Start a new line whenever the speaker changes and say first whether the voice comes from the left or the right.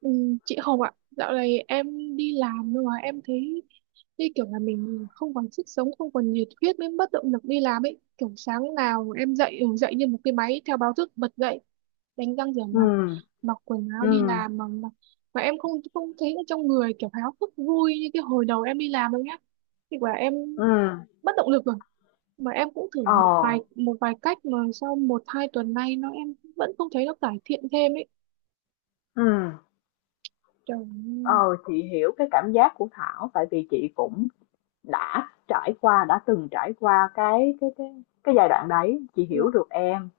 right: Ừ, chị Hồng ạ, dạo này em đi làm nhưng mà em thấy như kiểu là mình không còn sức sống, không còn nhiệt huyết mới mất động lực đi làm ấy. Kiểu sáng nào em dậy, dậy như một cái máy theo báo thức bật dậy, đánh răng rửa
left: Ừ,
right: mặt, mặc quần áo
left: ừ,
right: đi làm mà, mà em không không thấy ở trong người kiểu háo hức vui như cái hồi đầu em đi làm đâu nhá. Thì quả em
left: ừ.
right: mất động lực rồi. Mà em cũng thử
left: ờ,
right: một vài cách mà sau một hai tuần nay nó em vẫn không thấy nó cải thiện thêm ấy.
left: ừ
right: Trời ơi.
left: ờ, chị hiểu cái cảm giác của Thảo, tại vì chị cũng đã trải qua đã từng trải qua cái giai đoạn đấy, chị hiểu
right: Dạ,
left: được em.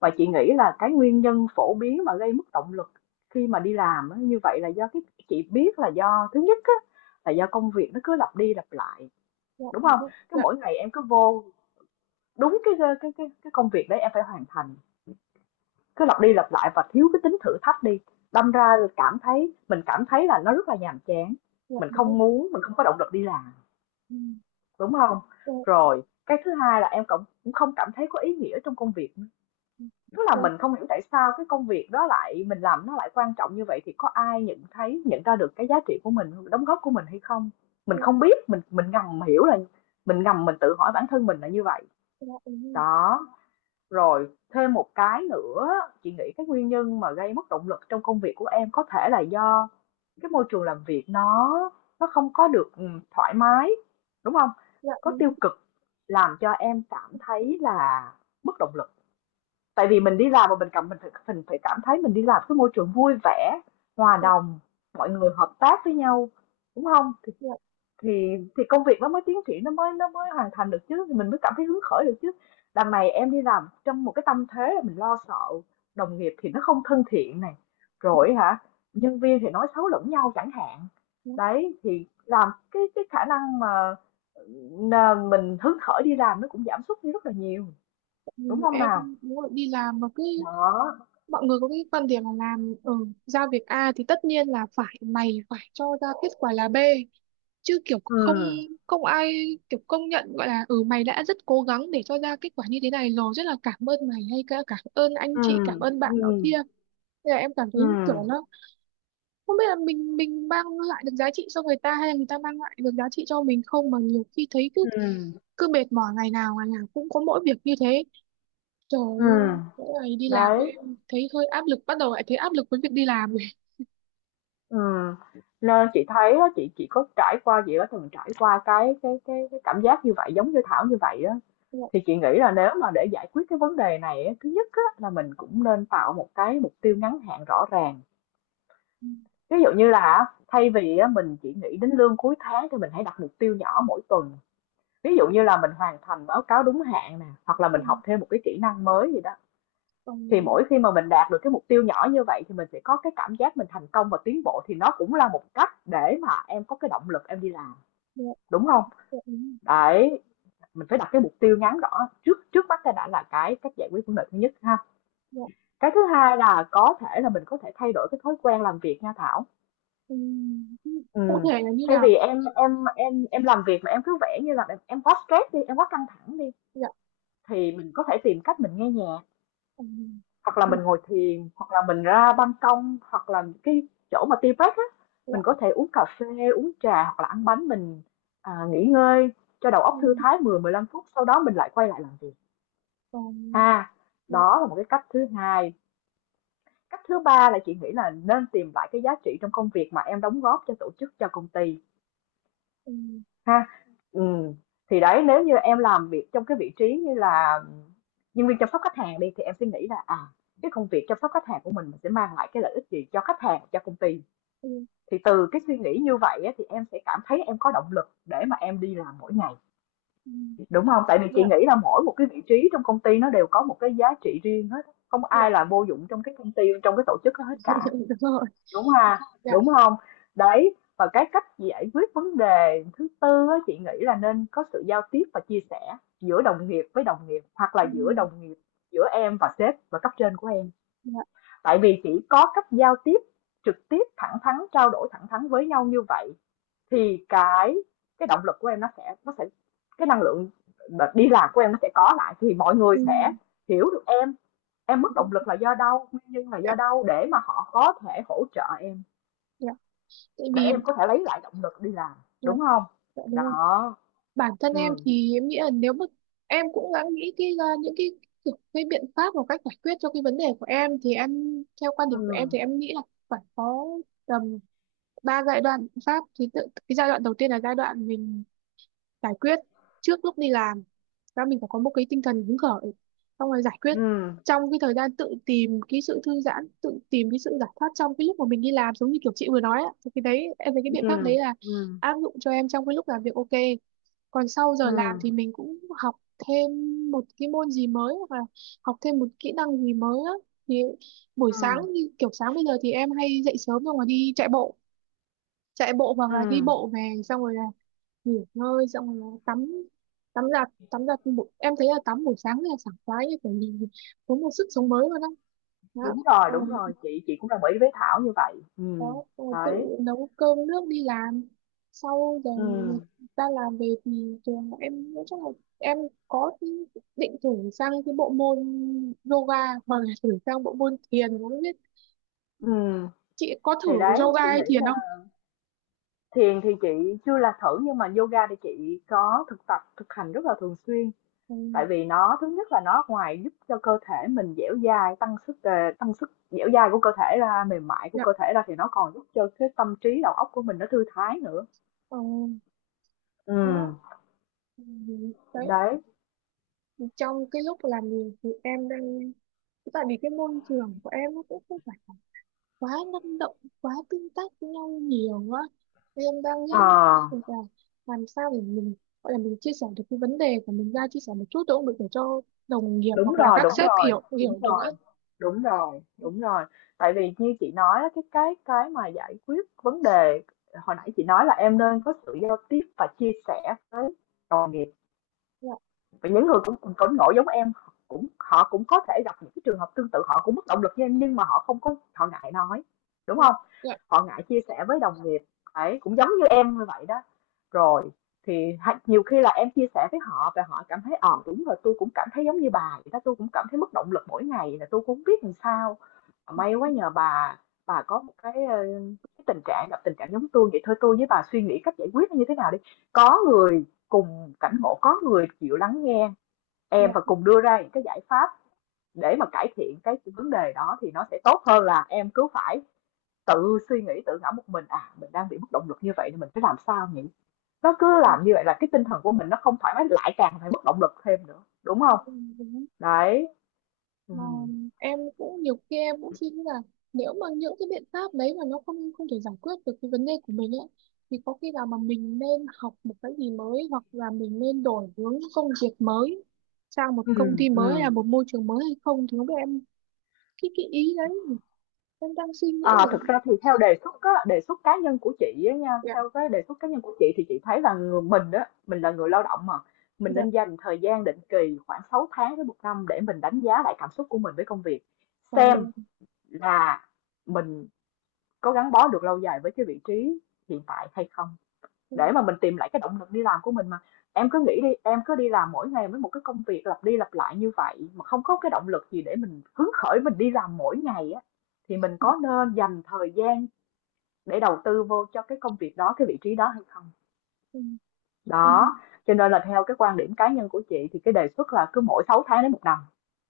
left: Và chị nghĩ là cái nguyên nhân phổ biến mà gây mất động lực khi mà đi làm á, như vậy là do chị biết là do thứ nhất á, là do công việc nó cứ lặp đi lặp lại,
right: dạ,
left: đúng
right: đúng
left: không?
right: rồi.
left: Cái
right: Dạ.
left: mỗi ngày em cứ vô đúng cái công việc đấy em phải hoàn thành, cứ lặp đi lặp lại và thiếu cái tính thử thách đi, đâm ra cảm thấy là nó rất là nhàm chán,
right: Dạ
left: mình
right: đúng rồi.
left: không muốn, mình không có động lực đi làm,
right: Ừ.
left: đúng không?
right: dạ
left: Rồi cái thứ hai là em cũng cũng không cảm thấy có ý nghĩa trong công việc, tức là
right: dạ
left: mình không hiểu tại sao cái công việc đó lại mình làm, nó lại quan trọng như vậy, thì có ai nhận thấy, nhận ra được cái giá trị của mình đóng góp của mình hay không. Mình
right: dạ
left: không biết, mình ngầm hiểu là mình ngầm, mình tự hỏi bản thân mình là như vậy
right: dạ dạ, đúng rồi.
left: đó. Rồi, thêm một cái nữa, chị nghĩ cái nguyên nhân mà gây mất động lực trong công việc của em có thể là do cái môi trường làm việc nó không có được thoải mái, đúng không?
right: Dạ
left: Có
right: đúng
left: tiêu
right: rồi.
left: cực làm cho em cảm
right: dạ
left: thấy là mất động lực. Tại vì mình đi làm mà mình phải cảm thấy mình đi làm cái môi trường vui vẻ, hòa
right: dạ
left: đồng, mọi người hợp tác với nhau, đúng không? Thì
right: dạ
left: thì thì công việc nó mới tiến triển, nó mới hoàn thành được chứ, thì mình mới cảm thấy hứng khởi được chứ. Đằng này em đi làm trong một cái tâm thế là mình lo sợ, đồng nghiệp thì nó không thân thiện này, rồi hả, nhân viên thì nói xấu lẫn nhau chẳng hạn.
right: dạ.
left: Đấy, thì làm cái khả năng mà, mình hứng khởi đi làm nó cũng giảm sút đi rất là nhiều,
right: Tại
left: đúng
right: vì
left: không
right: em
left: nào?
right: đúng rồi, đi làm mà cứ
left: Đó.
right: mọi người có cái quan điểm là làm ở, giao việc A thì tất nhiên là phải mày phải cho ra kết quả là B chứ kiểu không,
left: Ừ,
right: không ai kiểu công nhận gọi là ừ mày đã rất cố gắng để cho ra kết quả như thế này rồi, rất là cảm ơn mày hay cả cảm ơn anh
left: ừ,
right: chị, cảm ơn bạn
left: ừ,
right: nọ kia. Thế là em cảm thấy
left: ừ,
right: kiểu nó không biết là mình mang lại được giá trị cho người ta hay là người ta mang lại được giá trị cho mình không, mà nhiều khi thấy cứ
left: ừ,
right: cứ mệt mỏi, ngày nào cũng có mỗi việc như thế. Trời
left: ừ.
right: ơi, mỗi ngày đi làm
left: Đấy.
right: ấy, thấy hơi áp lực, bắt đầu lại thấy áp lực với việc đi làm rồi.
left: Ừ. Nên chị thấy á, chị có trải qua chị đã từng trải qua cái cảm giác như vậy, giống như Thảo như vậy á,
right: Dạ,
left: thì chị nghĩ là nếu mà để giải quyết cái vấn đề này á, thứ nhất á, là mình cũng nên tạo một cái mục tiêu ngắn hạn rõ ràng.
right: ừ,
left: Ví dụ như là thay vì á, mình chỉ nghĩ đến lương cuối tháng, thì mình hãy đặt mục tiêu nhỏ mỗi tuần, ví dụ như là mình hoàn thành báo cáo đúng hạn nè, hoặc là mình
right: ăn,
left: học thêm một cái kỹ năng mới gì đó.
right: còn
left: Thì mỗi khi mà mình đạt được cái mục tiêu nhỏ như vậy thì mình sẽ có cái cảm giác mình thành công và tiến bộ, thì nó cũng là một cách để mà em có cái động lực em đi làm,
right: dạ,
left: đúng không?
right: dạ, ừ,
left: Đấy, mình phải đặt cái mục tiêu ngắn rõ trước trước mắt cái đã, là cái cách giải quyết vấn đề thứ nhất ha.
right: dạ,
left: Cái thứ hai là có thể là mình có thể thay đổi cái thói quen làm việc nha Thảo.
right: ừ, ừ. Cụ
left: Ừm,
right: thể là như
left: thay
right: nào?
left: vì em làm việc mà em cứ vẽ như là em quá stress đi, em quá căng thẳng đi,
right: Dạ,
left: thì mình có thể tìm cách mình nghe nhạc.
right: ừ,
left: Hoặc là
right: ừ,
left: mình ngồi thiền, hoặc là mình ra ban công, hoặc là cái chỗ mà tea break á,
right: dạ,
left: mình có thể uống cà phê, uống trà hoặc là ăn bánh mình, nghỉ ngơi cho đầu
right: ừ,
left: óc thư thái 10-15 phút, sau đó mình lại quay lại làm việc
right: còn
left: ha.
right: dạ,
left: Đó là một cái cách thứ hai. Cách thứ ba là chị nghĩ là nên tìm lại cái giá trị trong công việc mà em đóng góp cho tổ chức, cho công ty.
right: ừ,
left: Ha, ừm, thì đấy, nếu như em làm việc trong cái vị trí như là nhân viên chăm sóc khách hàng đi, thì em sẽ nghĩ là, à, cái công việc chăm sóc khách hàng của mình sẽ mang lại cái lợi ích gì cho khách hàng, cho công ty.
right: ừ,
left: Thì từ cái suy nghĩ như vậy á, thì em sẽ cảm thấy em có động lực để mà em đi làm mỗi ngày,
right: ừ,
left: đúng không? Tại vì chị
right: dạ,
left: nghĩ là mỗi một cái vị trí trong công ty nó đều có một cái giá trị riêng hết, không
right: dạ
left: ai là vô dụng trong cái công ty, trong cái tổ chức đó hết cả.
right: đúng rồi.
left: Đúng ha,
right: Dạ,
left: đúng không? Đấy, và cái cách giải quyết vấn đề thứ tư á, chị nghĩ là nên có sự giao tiếp và chia sẻ giữa đồng nghiệp với đồng nghiệp, hoặc
right: ừ,
left: là giữa đồng nghiệp, giữa em và sếp và cấp trên của em.
right: dạ,
left: Tại vì chỉ có cách giao tiếp trực tiếp, thẳng thắn, trao đổi thẳng thắn với nhau như vậy thì cái động lực của em nó sẽ, cái năng lượng đi làm của em nó sẽ có lại, thì mọi người
right: ừ,
left: sẽ hiểu được em mất
right: ừ,
left: động lực là do đâu, nguyên nhân là
right: dạ.
left: do đâu, để mà họ có thể hỗ trợ em,
right: Dạ, tại
left: để
right: vì
left: em có thể lấy lại động lực đi làm,
right: dạ,
left: đúng không?
right: dạ đúng rồi.
left: Đó.
right: Bản thân em
left: Ừ,
right: thì em nghĩ là, nếu mà em cũng đã nghĩ cái ra những cái kiểu cái biện pháp và cách giải quyết cho cái vấn đề của em, thì em theo quan điểm
left: ừ,
right: của em thì em nghĩ là phải có tầm ba giai đoạn biện pháp thì tự, cái giai đoạn đầu tiên là giai đoạn mình giải quyết trước lúc đi làm, và mình phải có một cái tinh thần hứng khởi, xong rồi giải quyết
left: ừ,
right: trong cái thời gian, tự tìm cái sự thư giãn, tự tìm cái sự giải thoát trong cái lúc mà mình đi làm giống như kiểu chị vừa nói ạ. Thì cái đấy em thấy cái
left: ừ,
right: biện pháp đấy là
left: ừ,
right: áp dụng cho em trong cái lúc làm việc, ok. Còn sau
left: ừ,
right: giờ làm thì mình cũng học thêm một cái môn gì mới, hoặc là học thêm một kỹ năng gì mới á. Thì buổi sáng,
left: ừ,
right: như kiểu sáng bây giờ thì em hay dậy sớm, xong rồi đi chạy bộ, chạy bộ hoặc
left: ừ.
right: là đi bộ về, xong rồi là nghỉ ngơi, xong rồi là tắm, tắm giặt, em thấy là tắm buổi sáng là sảng khoái, như kiểu nhìn có một sức sống mới luôn á. Đó,
left: Đúng rồi, đúng
right: còn
left: rồi, chị cũng đồng ý với Thảo như vậy. Ừ.
right: có tự
left: Đấy.
right: nấu cơm nước đi làm sau giờ
left: Ừ,
right: người ta làm về thì trường em nói chung là em có định thử sang cái bộ môn yoga, hoặc là thử sang bộ môn thiền, không biết
left: ừ,
right: chị có thử
left: thì đấy chị
right: yoga hay
left: nghĩ
right: thiền
left: là
right: không?
left: thiền thì chị chưa là thử, nhưng mà yoga thì chị có thực tập, thực hành rất là thường xuyên.
right: Ừ.
left: Tại vì nó, thứ nhất là nó ngoài giúp cho cơ thể mình dẻo dai, tăng sức, tăng sức dẻo dai của cơ thể ra, mềm mại của
right: Dạ,
left: cơ thể ra, thì nó còn giúp cho cái tâm trí đầu óc của mình nó thư thái nữa.
right: ờ,
left: Ừ.
right: đó. Ừ, đấy,
left: Đấy.
right: trong cái lúc làm việc thì em đang, tại vì cái môi trường của em nó cũng không phải quá năng động, quá tương tác với nhau nhiều á. Thì em đang nghĩ
left: à
right: là làm sao để mình gọi là mình chia sẻ được cái vấn đề của mình ra, chia sẻ một chút cũng được, để cho đồng nghiệp
left: Đúng
right: hoặc là
left: rồi,
right: các
left: đúng
right: sếp
left: rồi,
right: hiểu,
left: đúng
right: hiểu được á.
left: rồi. Đúng rồi, đúng rồi. Tại vì như chị nói á, cái mà giải quyết vấn đề hồi nãy chị nói là em nên có sự giao tiếp và chia sẻ với đồng nghiệp.
right: Dạ,
left: Vậy những người cũng cùng cứng nổi giống em, cũng họ cũng có thể gặp những cái trường hợp tương tự, họ cũng mất động lực như em nhưng mà họ không có, họ ngại nói, đúng
right: dạ,
left: không? Họ ngại chia sẻ với đồng nghiệp, ấy cũng giống như em như vậy đó. Rồi, thì nhiều khi là em chia sẻ với họ và họ cảm thấy, ờ, đúng rồi, tôi cũng cảm thấy giống như bà vậy đó, tôi cũng cảm thấy mất động lực mỗi ngày, là tôi cũng hông biết làm sao, may quá nhờ bà có một cái, ờ, cái tình trạng, gặp tình trạng giống tôi vậy, thôi tôi với bà suy nghĩ cách giải quyết như thế nào đi. Có người cùng cảnh ngộ, có người chịu lắng nghe em và
right: dạ,
left: cùng đưa ra những cái giải pháp để mà cải thiện cái vấn đề đó, thì nó sẽ tốt hơn là em cứ phải tự suy nghĩ, tự ngẫm một mình, à mình đang bị mất động lực như vậy thì mình phải làm sao nhỉ. Nó cứ làm như vậy là cái tinh thần của mình nó không thoải mái, lại càng phải mất động lực thêm nữa, đúng không?
right: dạ.
left: Đấy. Ừ.
right: Ờ, em cũng nhiều khi em cũng suy nghĩ là nếu mà những cái biện pháp đấy mà nó không không thể giải quyết được cái vấn đề của mình ấy, thì có khi nào mà mình nên học một cái gì mới, hoặc là mình nên đổi hướng công việc mới, sang một
left: Ừ,
right: công ty mới hay
left: ừ.
right: là một môi trường mới hay không, thì không biết em cái ý đấy em đang suy nghĩ
left: À,
right: là.
left: thực ra thì theo đề xuất á, đề xuất cá nhân của chị á nha,
right: Dạ,
left: theo cái đề xuất cá nhân của chị, thì chị thấy là người mình đó, mình là người lao động mà, mình
right: dạ,
left: nên dành thời gian định kỳ khoảng 6 tháng đến một năm để mình đánh giá lại cảm xúc của mình với công việc,
right: ờ,
left: xem là mình có gắn bó được lâu dài với cái vị trí hiện tại hay không,
right: ừ,
left: để mà mình tìm lại cái động lực đi làm của mình mà. Em cứ nghĩ đi, em cứ đi làm mỗi ngày với một cái công việc lặp đi lặp lại như vậy, mà không có cái động lực gì để mình hứng khởi mình đi làm mỗi ngày á, thì mình có nên dành thời gian để đầu tư vô cho cái công việc đó, cái vị trí đó hay không?
right: ừ, ừ,
left: Đó, cho nên là theo cái quan điểm cá nhân của chị thì cái đề xuất là cứ mỗi 6 tháng đến một năm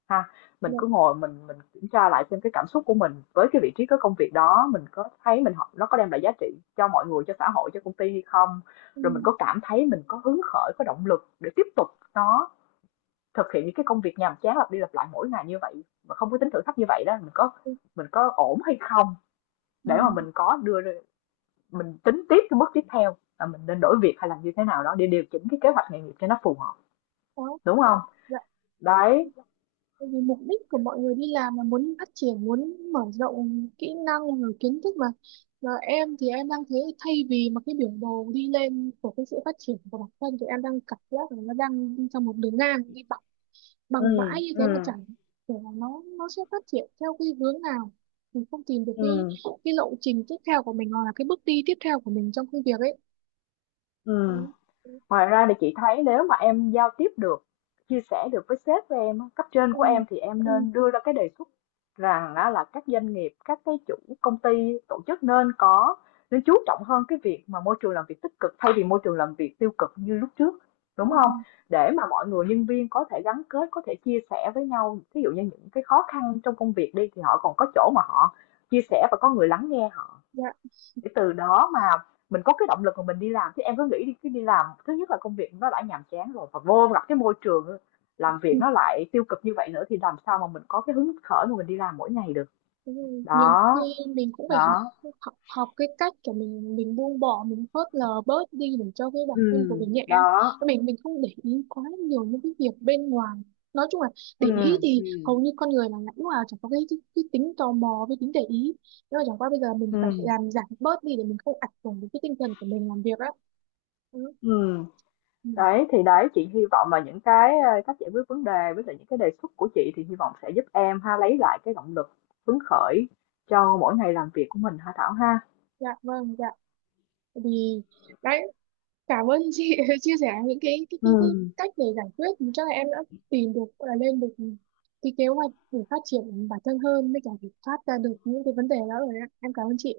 left: ha. Mình
right: dạ,
left: cứ ngồi mình kiểm tra lại xem cái cảm xúc của mình với cái vị trí, cái công việc đó, mình có thấy mình học nó có đem lại giá trị cho mọi người, cho xã hội, cho công ty hay không?
right: ừ,
left: Rồi mình có cảm thấy mình có hứng khởi, có động lực để tiếp tục nó, thực hiện những cái công việc nhàm chán lặp đi lặp lại mỗi ngày như vậy mà không có tính thử thách như vậy đó,
right: ừ,
left: mình có ổn hay không,
right: ừ,
left: để mà mình có đưa, mình tính tiếp cái bước tiếp theo là mình nên đổi việc hay là như thế nào đó để điều chỉnh cái kế hoạch nghề nghiệp cho nó phù hợp,
right: đó,
left: đúng không?
right: dạ.
left: Đấy.
right: Tại vì mục đích của mọi người đi làm là muốn phát triển, muốn mở rộng kỹ năng rồi kiến thức mà. Và em thì em đang thấy thay vì mà cái biểu đồ đi lên của cái sự phát triển của bản thân, thì em đang cảm giác là nó đang đi trong một đường ngang, đi bằng bằng
left: Ừm,
right: mãi như thế mà
left: ừm,
right: chẳng thể là nó sẽ phát triển theo cái hướng nào, mình không tìm được
left: ừm,
right: cái lộ trình tiếp theo của mình, hoặc là cái bước đi tiếp theo của mình trong công việc ấy.
left: ừm.
right: Ừ. Ừ.
left: Ngoài ra thì chị thấy nếu mà em giao tiếp được, chia sẻ được với sếp của em, cấp trên
right: Ừ.
left: của em, thì em
right: Ừ.
left: nên đưa ra cái đề xuất rằng á, là các doanh nghiệp, các cái chủ công ty, tổ chức nên có, nên chú trọng hơn cái việc mà môi trường làm việc tích cực, thay vì môi trường làm việc tiêu cực như lúc trước,
right: Ừ,
left: đúng không? Để mà mọi người nhân viên có thể gắn kết, có thể chia sẻ với nhau, ví dụ như những cái khó khăn trong công việc đi, thì họ còn có chỗ mà họ chia sẻ và có người lắng nghe họ,
right: dạ.
left: để từ đó mà mình có cái động lực mà mình đi làm. Chứ em cứ nghĩ đi, cứ đi làm thứ nhất là công việc nó đã nhàm chán rồi, và vô gặp cái môi trường làm
right: Ừ.
left: việc nó lại tiêu cực như vậy nữa, thì làm sao mà mình có cái hứng khởi mà mình đi làm mỗi ngày được.
right: Đúng rồi. Nhiều khi
left: Đó.
right: mình cũng phải học,
left: Đó.
right: học, học cái cách của mình buông bỏ, mình phớt lờ bớt đi để cho cái bản
left: Ừ.
right: thân của mình nhẹ,
left: Đó.
right: mình không để ý quá nhiều những cái việc bên ngoài. Nói chung là để
left: Ừ,
right: ý thì
left: ừ,
right: hầu như con người mà lúc nào chẳng có cái tính tò mò với tính để ý, nhưng mà chẳng qua bây giờ mình
left: ừ,
right: phải làm giảm bớt đi để mình không ảnh hưởng đến cái tinh thần của mình làm việc á. Ừ.
left: ừ,
right: Ừ.
left: đấy, thì đấy chị hy vọng là những cái cách giải quyết vấn đề với lại những cái đề xuất của chị, thì hy vọng sẽ giúp em ha, lấy lại cái động lực hứng khởi cho mỗi ngày làm việc của mình ha Thảo ha.
right: Dạ vâng, dạ, vì đấy, cảm ơn chị đã chia sẻ những cái, cái
left: Ừ.
right: cách để giải quyết. Thì chắc là em đã tìm được, gọi là lên được cái kế hoạch để phát triển bản thân hơn, với cả để thoát ra được những cái vấn đề đó rồi đấy ạ. Em cảm ơn chị.